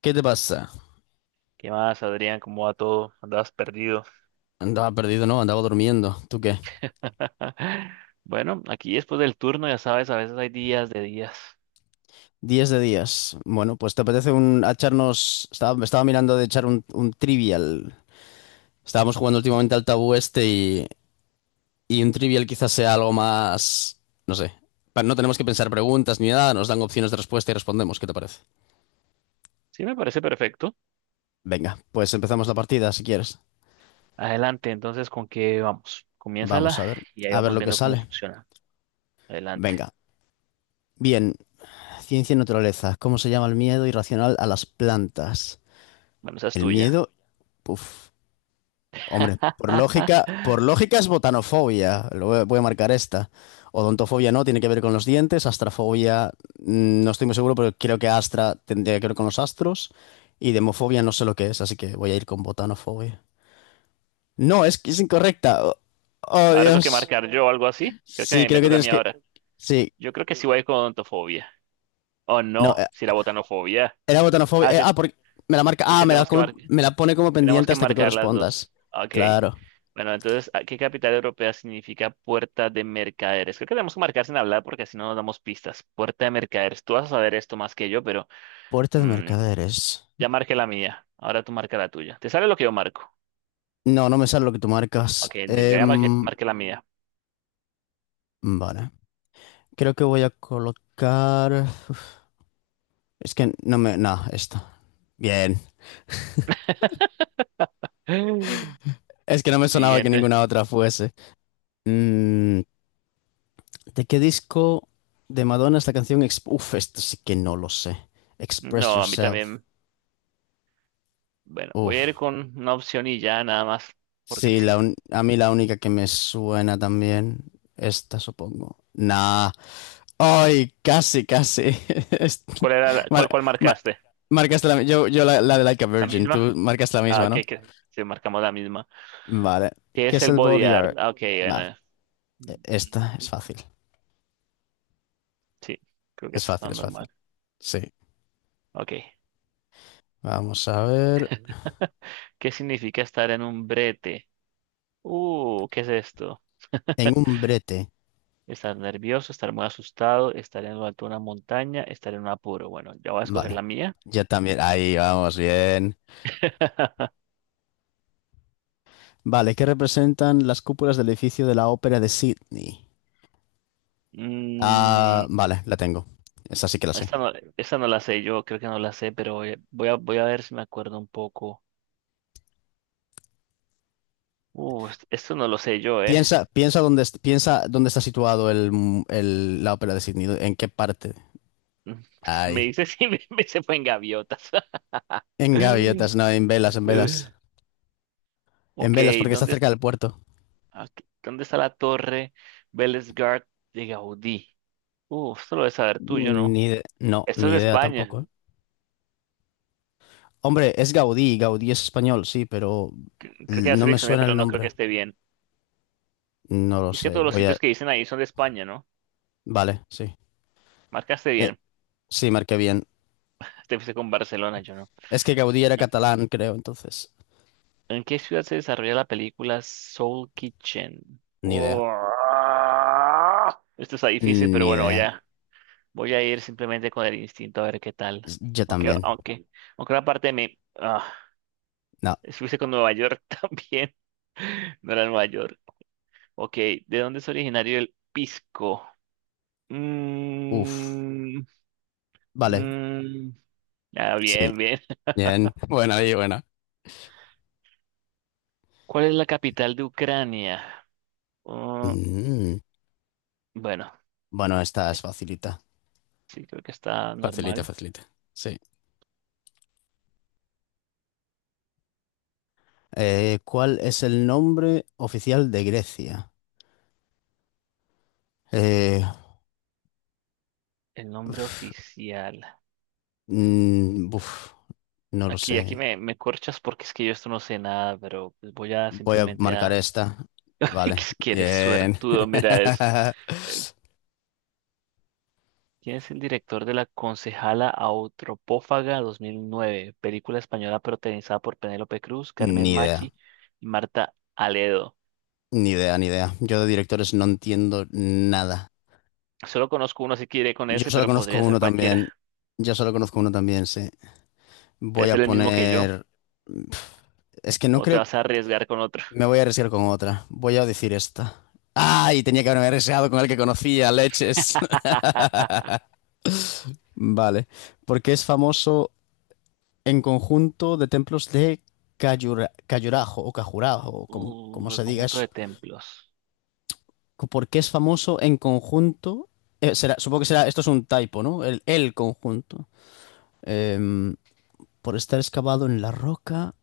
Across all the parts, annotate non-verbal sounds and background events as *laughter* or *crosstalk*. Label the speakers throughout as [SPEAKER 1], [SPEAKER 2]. [SPEAKER 1] ¿Qué te pasa?
[SPEAKER 2] ¿Qué más, Adrián? ¿Cómo va todo? Andabas perdido.
[SPEAKER 1] Andaba perdido, ¿no? Andaba durmiendo. ¿Tú qué?
[SPEAKER 2] *laughs* Bueno, aquí después del turno, ya sabes, a veces hay días de días.
[SPEAKER 1] 10 de días. Bueno, pues te apetece un a echarnos. Me estaba mirando de echar un trivial. Estábamos jugando últimamente al tabú este y un trivial quizás sea algo más. No sé. No tenemos que pensar preguntas ni nada, nos dan opciones de respuesta y respondemos. ¿Qué te parece?
[SPEAKER 2] Sí, me parece perfecto.
[SPEAKER 1] Venga, pues empezamos la partida si quieres.
[SPEAKER 2] Adelante, entonces, ¿con qué vamos?
[SPEAKER 1] Vamos
[SPEAKER 2] Comiénzala
[SPEAKER 1] a ver.
[SPEAKER 2] y ahí
[SPEAKER 1] A ver
[SPEAKER 2] vamos
[SPEAKER 1] lo que
[SPEAKER 2] viendo cómo
[SPEAKER 1] sale.
[SPEAKER 2] funciona. Adelante.
[SPEAKER 1] Venga. Bien. Ciencia y naturaleza. ¿Cómo se llama el miedo irracional a las plantas?
[SPEAKER 2] Bueno, esa es
[SPEAKER 1] El
[SPEAKER 2] tuya.
[SPEAKER 1] miedo. Uf. Hombre,
[SPEAKER 2] *laughs*
[SPEAKER 1] por lógica es botanofobia. Lo voy a marcar esta. Odontofobia no, tiene que ver con los dientes. Astrafobia, no estoy muy seguro, pero creo que astra tendría que ver con los astros. Y demofobia no sé lo que es, así que voy a ir con botanofobia. No, es que es incorrecta. Oh, oh,
[SPEAKER 2] Ahora tengo que
[SPEAKER 1] Dios.
[SPEAKER 2] marcar yo algo así. Creo que
[SPEAKER 1] Sí,
[SPEAKER 2] me,
[SPEAKER 1] creo
[SPEAKER 2] me
[SPEAKER 1] que
[SPEAKER 2] toca a
[SPEAKER 1] tienes
[SPEAKER 2] mí
[SPEAKER 1] que.
[SPEAKER 2] ahora.
[SPEAKER 1] Sí,
[SPEAKER 2] Yo creo que sí voy con ontofobia. Oh,
[SPEAKER 1] no,
[SPEAKER 2] no, si la botanofobia.
[SPEAKER 1] era botanofobia.
[SPEAKER 2] Ah,
[SPEAKER 1] Porque me la marca.
[SPEAKER 2] es
[SPEAKER 1] Ah,
[SPEAKER 2] que
[SPEAKER 1] me la,
[SPEAKER 2] tenemos que
[SPEAKER 1] come-
[SPEAKER 2] marcar.
[SPEAKER 1] me la pone como
[SPEAKER 2] Tenemos
[SPEAKER 1] pendiente
[SPEAKER 2] que
[SPEAKER 1] hasta que tú
[SPEAKER 2] marcar las
[SPEAKER 1] respondas.
[SPEAKER 2] dos. Ok.
[SPEAKER 1] Claro.
[SPEAKER 2] Bueno, entonces, ¿qué capital europea significa puerta de mercaderes? Creo que tenemos que marcar sin hablar porque así no nos damos pistas. Puerta de mercaderes. Tú vas a saber esto más que yo, pero
[SPEAKER 1] Puerta de
[SPEAKER 2] mm,
[SPEAKER 1] mercaderes.
[SPEAKER 2] ya marqué la mía. Ahora tú marca la tuya. ¿Te sale lo que yo marco?
[SPEAKER 1] No, no me sale lo que tú
[SPEAKER 2] Ok,
[SPEAKER 1] marcas.
[SPEAKER 2] ya marqué, marqué la mía.
[SPEAKER 1] Vale. Creo que voy a colocar. Uf, es que no me. No, esto. Bien.
[SPEAKER 2] *gasps*
[SPEAKER 1] Es que no me sonaba que
[SPEAKER 2] Siguiente.
[SPEAKER 1] ninguna otra fuese. Mm, ¿De qué disco de Madonna es la canción? Esto sí que no lo sé. Express
[SPEAKER 2] No, a mí
[SPEAKER 1] Yourself.
[SPEAKER 2] también. Bueno, voy a
[SPEAKER 1] Uf.
[SPEAKER 2] ir con una opción y ya nada más porque
[SPEAKER 1] Sí,
[SPEAKER 2] sí.
[SPEAKER 1] a mí la única que me suena también. Esta, supongo. Nah. Ay, casi, casi. *laughs* Es-
[SPEAKER 2] ¿Cuál era
[SPEAKER 1] Mar-
[SPEAKER 2] cuál, cuál
[SPEAKER 1] mar-
[SPEAKER 2] marcaste?
[SPEAKER 1] marcaste la. Yo la de Like a
[SPEAKER 2] ¿La
[SPEAKER 1] Virgin.
[SPEAKER 2] misma?
[SPEAKER 1] Tú marcaste la
[SPEAKER 2] Ah,
[SPEAKER 1] misma,
[SPEAKER 2] ok,
[SPEAKER 1] ¿no?
[SPEAKER 2] que sí, marcamos la misma.
[SPEAKER 1] Vale.
[SPEAKER 2] ¿Qué
[SPEAKER 1] ¿Qué
[SPEAKER 2] es
[SPEAKER 1] es
[SPEAKER 2] el
[SPEAKER 1] el
[SPEAKER 2] body
[SPEAKER 1] body
[SPEAKER 2] art?
[SPEAKER 1] art?
[SPEAKER 2] Ah, ok,
[SPEAKER 1] Va,
[SPEAKER 2] bueno.
[SPEAKER 1] esta
[SPEAKER 2] Mm.
[SPEAKER 1] es fácil.
[SPEAKER 2] Sí, creo que
[SPEAKER 1] Es
[SPEAKER 2] eso
[SPEAKER 1] fácil,
[SPEAKER 2] está
[SPEAKER 1] es fácil.
[SPEAKER 2] normal.
[SPEAKER 1] Sí.
[SPEAKER 2] Ok.
[SPEAKER 1] Vamos a ver.
[SPEAKER 2] *laughs* ¿Qué significa estar en un brete? ¿Qué es esto?
[SPEAKER 1] En un brete.
[SPEAKER 2] Estar nervioso, estar muy asustado, estar en lo alto de una montaña, estar en un apuro. Bueno, ya voy a escoger
[SPEAKER 1] Vale.
[SPEAKER 2] la mía.
[SPEAKER 1] Ya también. Ahí vamos, bien.
[SPEAKER 2] *laughs*
[SPEAKER 1] Vale, ¿qué representan las cúpulas del edificio de la Ópera de Sydney?
[SPEAKER 2] Mm,
[SPEAKER 1] Ah, vale, la tengo. Esa sí que la sé.
[SPEAKER 2] esta no, esta no la sé, yo creo que no la sé, pero voy a ver si me acuerdo un poco. Esto no lo sé yo, ¿eh?
[SPEAKER 1] Piensa, piensa dónde está situado la Ópera de Sydney. ¿En qué parte?
[SPEAKER 2] *laughs* Me
[SPEAKER 1] Ahí.
[SPEAKER 2] dice si me se fue en gaviotas.
[SPEAKER 1] En
[SPEAKER 2] *laughs*
[SPEAKER 1] gaviotas, no, en velas, en velas. En
[SPEAKER 2] Ok,
[SPEAKER 1] velas, porque está
[SPEAKER 2] ¿dónde,
[SPEAKER 1] cerca del puerto.
[SPEAKER 2] aquí, ¿dónde está la torre Bellesgard de Gaudí? Uf, esto lo debes saber tú, yo no.
[SPEAKER 1] Ni ide- no,
[SPEAKER 2] Esto
[SPEAKER 1] ni
[SPEAKER 2] es de No
[SPEAKER 1] idea
[SPEAKER 2] España.
[SPEAKER 1] tampoco, ¿eh? Hombre, es Gaudí, Gaudí es español, sí, pero
[SPEAKER 2] Creo que ya
[SPEAKER 1] no me
[SPEAKER 2] seleccioné,
[SPEAKER 1] suena
[SPEAKER 2] pero
[SPEAKER 1] el
[SPEAKER 2] no creo que
[SPEAKER 1] nombre.
[SPEAKER 2] esté bien.
[SPEAKER 1] No lo
[SPEAKER 2] Y es que
[SPEAKER 1] sé,
[SPEAKER 2] todos los
[SPEAKER 1] voy a.
[SPEAKER 2] sitios que dicen ahí son de España, ¿no?
[SPEAKER 1] Vale, sí.
[SPEAKER 2] Marcaste
[SPEAKER 1] Eh,
[SPEAKER 2] bien.
[SPEAKER 1] sí, marqué bien.
[SPEAKER 2] Te fuiste con Barcelona, yo no.
[SPEAKER 1] Es que Gaudí era
[SPEAKER 2] ¿En,
[SPEAKER 1] catalán, creo, entonces.
[SPEAKER 2] ¿en qué ciudad se desarrolla la película Soul Kitchen?
[SPEAKER 1] Ni idea.
[SPEAKER 2] Oh, esto está difícil, pero
[SPEAKER 1] Ni
[SPEAKER 2] bueno,
[SPEAKER 1] idea.
[SPEAKER 2] ya. Voy a ir simplemente con el instinto a ver qué tal.
[SPEAKER 1] Yo
[SPEAKER 2] Aunque,
[SPEAKER 1] también.
[SPEAKER 2] aunque, aunque una parte de mí.
[SPEAKER 1] No.
[SPEAKER 2] Estuviste con Nueva York *laughs* también. No era Nueva York. Ok, ¿de dónde es originario el pisco?
[SPEAKER 1] Uf.
[SPEAKER 2] Mm,
[SPEAKER 1] Vale,
[SPEAKER 2] mm, ah,
[SPEAKER 1] sí.
[SPEAKER 2] bien, bien. *laughs*
[SPEAKER 1] Bien. *laughs* Buena y buena.
[SPEAKER 2] ¿Cuál es la capital de Ucrania? Oh,
[SPEAKER 1] Mm.
[SPEAKER 2] bueno,
[SPEAKER 1] Bueno, esta es
[SPEAKER 2] es-
[SPEAKER 1] facilita.
[SPEAKER 2] sí, creo que está
[SPEAKER 1] Facilita,
[SPEAKER 2] normal.
[SPEAKER 1] facilita. Sí. ¿Cuál es el nombre oficial de Grecia? Eh,
[SPEAKER 2] El nombre oficial.
[SPEAKER 1] Mm, buf, no lo
[SPEAKER 2] Aquí,
[SPEAKER 1] sé.
[SPEAKER 2] me corchas porque es que yo esto no sé nada, pero pues voy a
[SPEAKER 1] Voy a
[SPEAKER 2] simplemente
[SPEAKER 1] marcar
[SPEAKER 2] a...
[SPEAKER 1] esta.
[SPEAKER 2] *laughs*
[SPEAKER 1] Vale,
[SPEAKER 2] Es que eres
[SPEAKER 1] bien.
[SPEAKER 2] suertudo, mira eso.
[SPEAKER 1] *laughs*
[SPEAKER 2] ¿Quién es el director de La Concejala Autropófaga 2009? Película española protagonizada por Penélope Cruz, Carmen
[SPEAKER 1] Ni idea,
[SPEAKER 2] Machi y Marta Aledo.
[SPEAKER 1] ni idea, ni idea. Yo de directores no entiendo nada.
[SPEAKER 2] Solo conozco uno, así que iré con
[SPEAKER 1] Yo
[SPEAKER 2] ese,
[SPEAKER 1] solo
[SPEAKER 2] pero
[SPEAKER 1] conozco
[SPEAKER 2] podría ser
[SPEAKER 1] uno también.
[SPEAKER 2] cualquiera.
[SPEAKER 1] Yo solo conozco uno también, sí.
[SPEAKER 2] Debe
[SPEAKER 1] Voy a
[SPEAKER 2] ser el mismo que yo,
[SPEAKER 1] poner. Es que no
[SPEAKER 2] o te
[SPEAKER 1] creo.
[SPEAKER 2] vas a arriesgar con otro.
[SPEAKER 1] Me voy a arriesgar con otra. Voy a decir esta. ¡Ay! Tenía que haberme arriesgado con el que conocía, leches. *laughs* Vale. Porque es famoso en conjunto de templos de Cayurajo o Cajurajo, o como
[SPEAKER 2] El
[SPEAKER 1] se diga
[SPEAKER 2] conjunto
[SPEAKER 1] eso.
[SPEAKER 2] de templos.
[SPEAKER 1] ¿Por qué es famoso en conjunto? Será, supongo que será, esto es un typo, ¿no? El conjunto. Em, por estar excavado en la roca,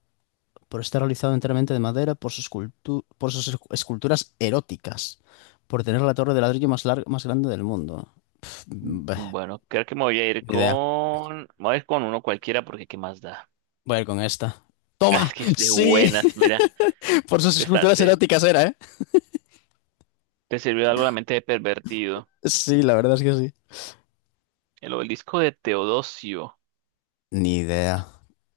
[SPEAKER 1] por estar realizado enteramente de madera, por sus esculturas eróticas, por tener la torre de ladrillo más larga, más grande del mundo. Pf,
[SPEAKER 2] Mm,
[SPEAKER 1] bah,
[SPEAKER 2] bueno, creo que me voy a ir
[SPEAKER 1] ni idea.
[SPEAKER 2] con... me voy a ir con uno cualquiera porque ¿qué más da?
[SPEAKER 1] Voy a ir con esta.
[SPEAKER 2] *laughs* Ah,
[SPEAKER 1] ¡Toma!
[SPEAKER 2] es que es de
[SPEAKER 1] ¡Sí!
[SPEAKER 2] buenas, mira.
[SPEAKER 1] *laughs* Por sus
[SPEAKER 2] Te, está-
[SPEAKER 1] esculturas
[SPEAKER 2] te,
[SPEAKER 1] eróticas era, ¿eh?
[SPEAKER 2] te sirvió algo la mente de pervertido.
[SPEAKER 1] Sí, la verdad es que sí.
[SPEAKER 2] El obelisco de Teodosio.
[SPEAKER 1] Ni idea.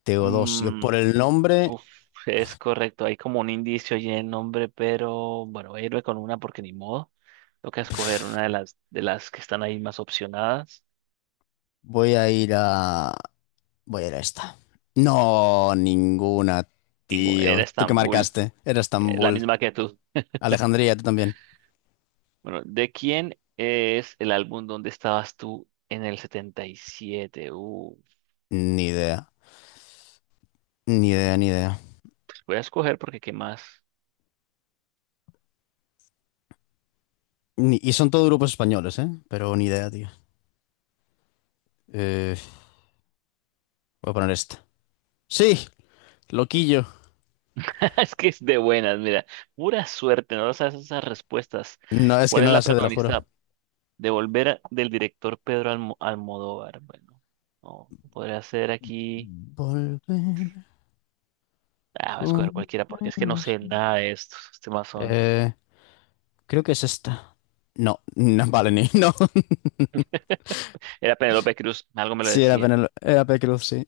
[SPEAKER 1] Teodosio. Por el nombre
[SPEAKER 2] Uf, es correcto, hay como un indicio allí en el nombre, pero bueno, voy a irme con una porque ni modo. Toca escoger una de las que están ahí más opcionadas.
[SPEAKER 1] voy a ir a. Voy a ir a esta. No, ninguna,
[SPEAKER 2] Ninguna,
[SPEAKER 1] tío.
[SPEAKER 2] era
[SPEAKER 1] ¿Tú qué
[SPEAKER 2] Estambul,
[SPEAKER 1] marcaste? Era
[SPEAKER 2] la
[SPEAKER 1] Estambul.
[SPEAKER 2] misma que tú.
[SPEAKER 1] Alejandría, tú también.
[SPEAKER 2] Bueno, ¿de quién es el álbum donde estabas tú en el 77?
[SPEAKER 1] Ni idea. Ni idea, ni idea.
[SPEAKER 2] Voy a escoger porque qué más.
[SPEAKER 1] Y son todos grupos españoles, ¿eh? Pero ni idea, tío. Eh, voy a poner esta. Sí, loquillo.
[SPEAKER 2] *laughs* Es que es de buenas, mira, pura suerte, no sabes esas respuestas.
[SPEAKER 1] No, es que
[SPEAKER 2] ¿Cuál es
[SPEAKER 1] no la
[SPEAKER 2] la
[SPEAKER 1] sé, te lo juro.
[SPEAKER 2] protagonista? Devolver del director Almodóvar. Bueno, no, podría ser aquí.
[SPEAKER 1] Volver
[SPEAKER 2] Ah, va a escoger
[SPEAKER 1] con
[SPEAKER 2] cualquiera porque es que no
[SPEAKER 1] los.
[SPEAKER 2] sé nada de estos. Estos temas son.
[SPEAKER 1] Eh, creo que es esta. No, *laughs* no, vale, ni. No.
[SPEAKER 2] Era Penélope Cruz, algo me lo
[SPEAKER 1] Sí,
[SPEAKER 2] decía.
[SPEAKER 1] Era Penélope Cruz, sí.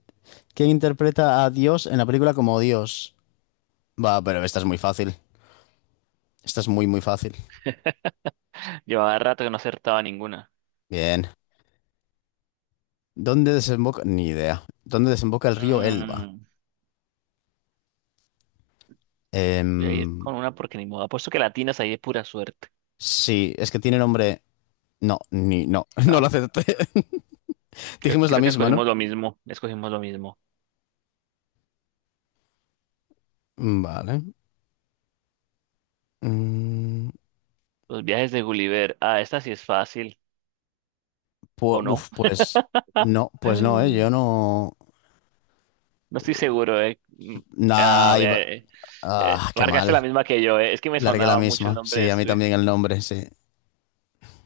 [SPEAKER 1] ¿Quién interpreta a Dios en la película como Dios? Va, pero esta es muy fácil. Esta es muy, muy fácil.
[SPEAKER 2] Llevaba rato que no acertaba ninguna.
[SPEAKER 1] Bien. ¿Dónde desemboca? Ni idea. ¿Dónde desemboca el río Elba?
[SPEAKER 2] Mm, voy a ir
[SPEAKER 1] Em,
[SPEAKER 2] con una porque ni modo. Apuesto que latinas ahí de pura suerte.
[SPEAKER 1] sí, es que tiene nombre. No, ni. No, *laughs* no lo
[SPEAKER 2] No,
[SPEAKER 1] acepté. *laughs* Dijimos la
[SPEAKER 2] creo que
[SPEAKER 1] misma, ¿no?
[SPEAKER 2] escogimos lo mismo. Escogimos lo mismo.
[SPEAKER 1] Vale. Mm,
[SPEAKER 2] Los viajes de Gulliver. Ah, esta sí es fácil. ¿O
[SPEAKER 1] pu-
[SPEAKER 2] no?
[SPEAKER 1] uf, pues. No, pues no, ¿eh? Yo
[SPEAKER 2] *laughs*
[SPEAKER 1] no.
[SPEAKER 2] No estoy seguro, eh. Mm, a
[SPEAKER 1] Nah,
[SPEAKER 2] ver,
[SPEAKER 1] ah, qué
[SPEAKER 2] marcaste
[SPEAKER 1] mal.
[SPEAKER 2] la misma que yo, eh. Es que me
[SPEAKER 1] Largué la
[SPEAKER 2] sonaba mucho el
[SPEAKER 1] misma.
[SPEAKER 2] nombre
[SPEAKER 1] Sí,
[SPEAKER 2] de
[SPEAKER 1] a mí
[SPEAKER 2] Swift.
[SPEAKER 1] también el nombre, sí.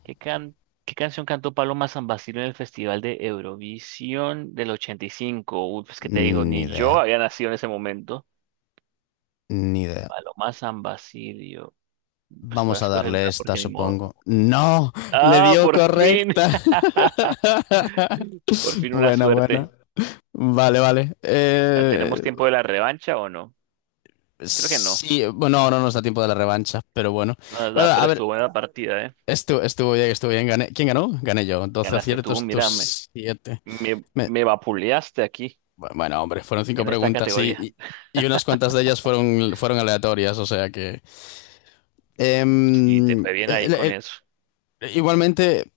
[SPEAKER 2] ¿Qué qué canción cantó Paloma San Basilio en el Festival de Eurovisión del 85? Uy, pues que te digo,
[SPEAKER 1] Ni
[SPEAKER 2] ni
[SPEAKER 1] idea.
[SPEAKER 2] yo había nacido en ese momento.
[SPEAKER 1] Ni idea.
[SPEAKER 2] Paloma San Basilio. Pues voy a
[SPEAKER 1] Vamos a
[SPEAKER 2] escoger
[SPEAKER 1] darle
[SPEAKER 2] una
[SPEAKER 1] esta,
[SPEAKER 2] porque ni modo.
[SPEAKER 1] supongo. ¡No! ¡Le
[SPEAKER 2] Ah,
[SPEAKER 1] dio
[SPEAKER 2] por fin.
[SPEAKER 1] correcta!
[SPEAKER 2] *laughs*
[SPEAKER 1] *laughs*
[SPEAKER 2] Por fin una
[SPEAKER 1] Bueno, bueno.
[SPEAKER 2] suerte.
[SPEAKER 1] Vale, vale.
[SPEAKER 2] Ah, ¿tenemos tiempo de la revancha o no? Creo que no.
[SPEAKER 1] Sí, bueno, ahora no nos da tiempo de la revancha, pero bueno.
[SPEAKER 2] No,
[SPEAKER 1] Bueno,
[SPEAKER 2] da,
[SPEAKER 1] a
[SPEAKER 2] pero
[SPEAKER 1] ver,
[SPEAKER 2] estuvo buena la partida, ¿eh?
[SPEAKER 1] estuvo bien, estuvo bien. Gané. ¿Quién ganó? Gané yo. 12
[SPEAKER 2] Ganaste tú,
[SPEAKER 1] aciertos,
[SPEAKER 2] mírame.
[SPEAKER 1] tus 7.
[SPEAKER 2] Me vapuleaste aquí,
[SPEAKER 1] Bueno, hombre, fueron cinco
[SPEAKER 2] en esta
[SPEAKER 1] preguntas y,
[SPEAKER 2] categoría.
[SPEAKER 1] y, y unas cuantas de ellas fueron aleatorias, o sea que.
[SPEAKER 2] Sí, te
[SPEAKER 1] Em,
[SPEAKER 2] fue bien ahí
[SPEAKER 1] el-
[SPEAKER 2] con
[SPEAKER 1] el-
[SPEAKER 2] eso.
[SPEAKER 1] igualmente...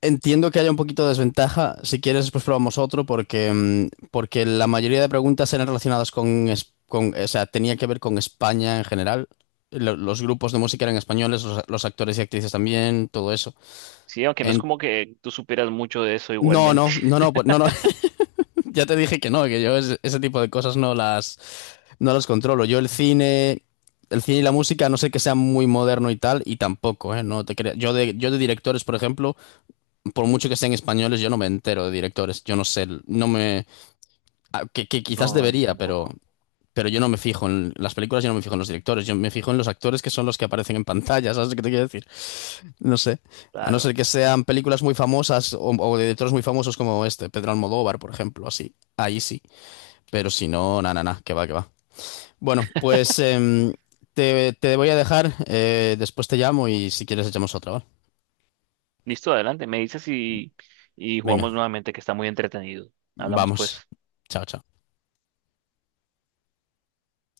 [SPEAKER 1] Entiendo que haya un poquito de desventaja. Si quieres, después probamos otro porque la mayoría de preguntas eran relacionadas o sea, tenía que ver con España en general. Los grupos de música eran españoles, los actores y actrices también, todo eso.
[SPEAKER 2] Sí, aunque no es
[SPEAKER 1] En-
[SPEAKER 2] como que tú superas mucho de eso
[SPEAKER 1] no,
[SPEAKER 2] igualmente.
[SPEAKER 1] no, no, no,
[SPEAKER 2] *laughs*
[SPEAKER 1] pues, no, no. *laughs* Ya te dije que no, que yo ese tipo de cosas no las controlo. Yo el cine y la música, a no sé que sea muy moderno y tal, y tampoco, ¿eh? No te creas. Yo de directores, por ejemplo. Por mucho que sean españoles, yo no me entero de directores. Yo no sé, no me. Que quizás
[SPEAKER 2] No, yo
[SPEAKER 1] debería,
[SPEAKER 2] tampoco.
[SPEAKER 1] pero yo no me fijo en las películas, yo no me fijo en los directores. Yo me fijo en los actores que son los que aparecen en pantalla, ¿sabes qué te quiero decir? No sé. A no
[SPEAKER 2] Claro.
[SPEAKER 1] ser que sean películas muy famosas o de directores muy famosos como este, Pedro Almodóvar, por ejemplo, así. Ahí sí. Pero si no, na, na, na, que va, que va. Bueno, pues te voy a dejar. Después te llamo y si quieres echamos otra, ¿vale?
[SPEAKER 2] Listo, adelante. Me dices y
[SPEAKER 1] Venga,
[SPEAKER 2] jugamos nuevamente, que está muy entretenido. Hablamos
[SPEAKER 1] vamos.
[SPEAKER 2] pues.
[SPEAKER 1] Chao, chao.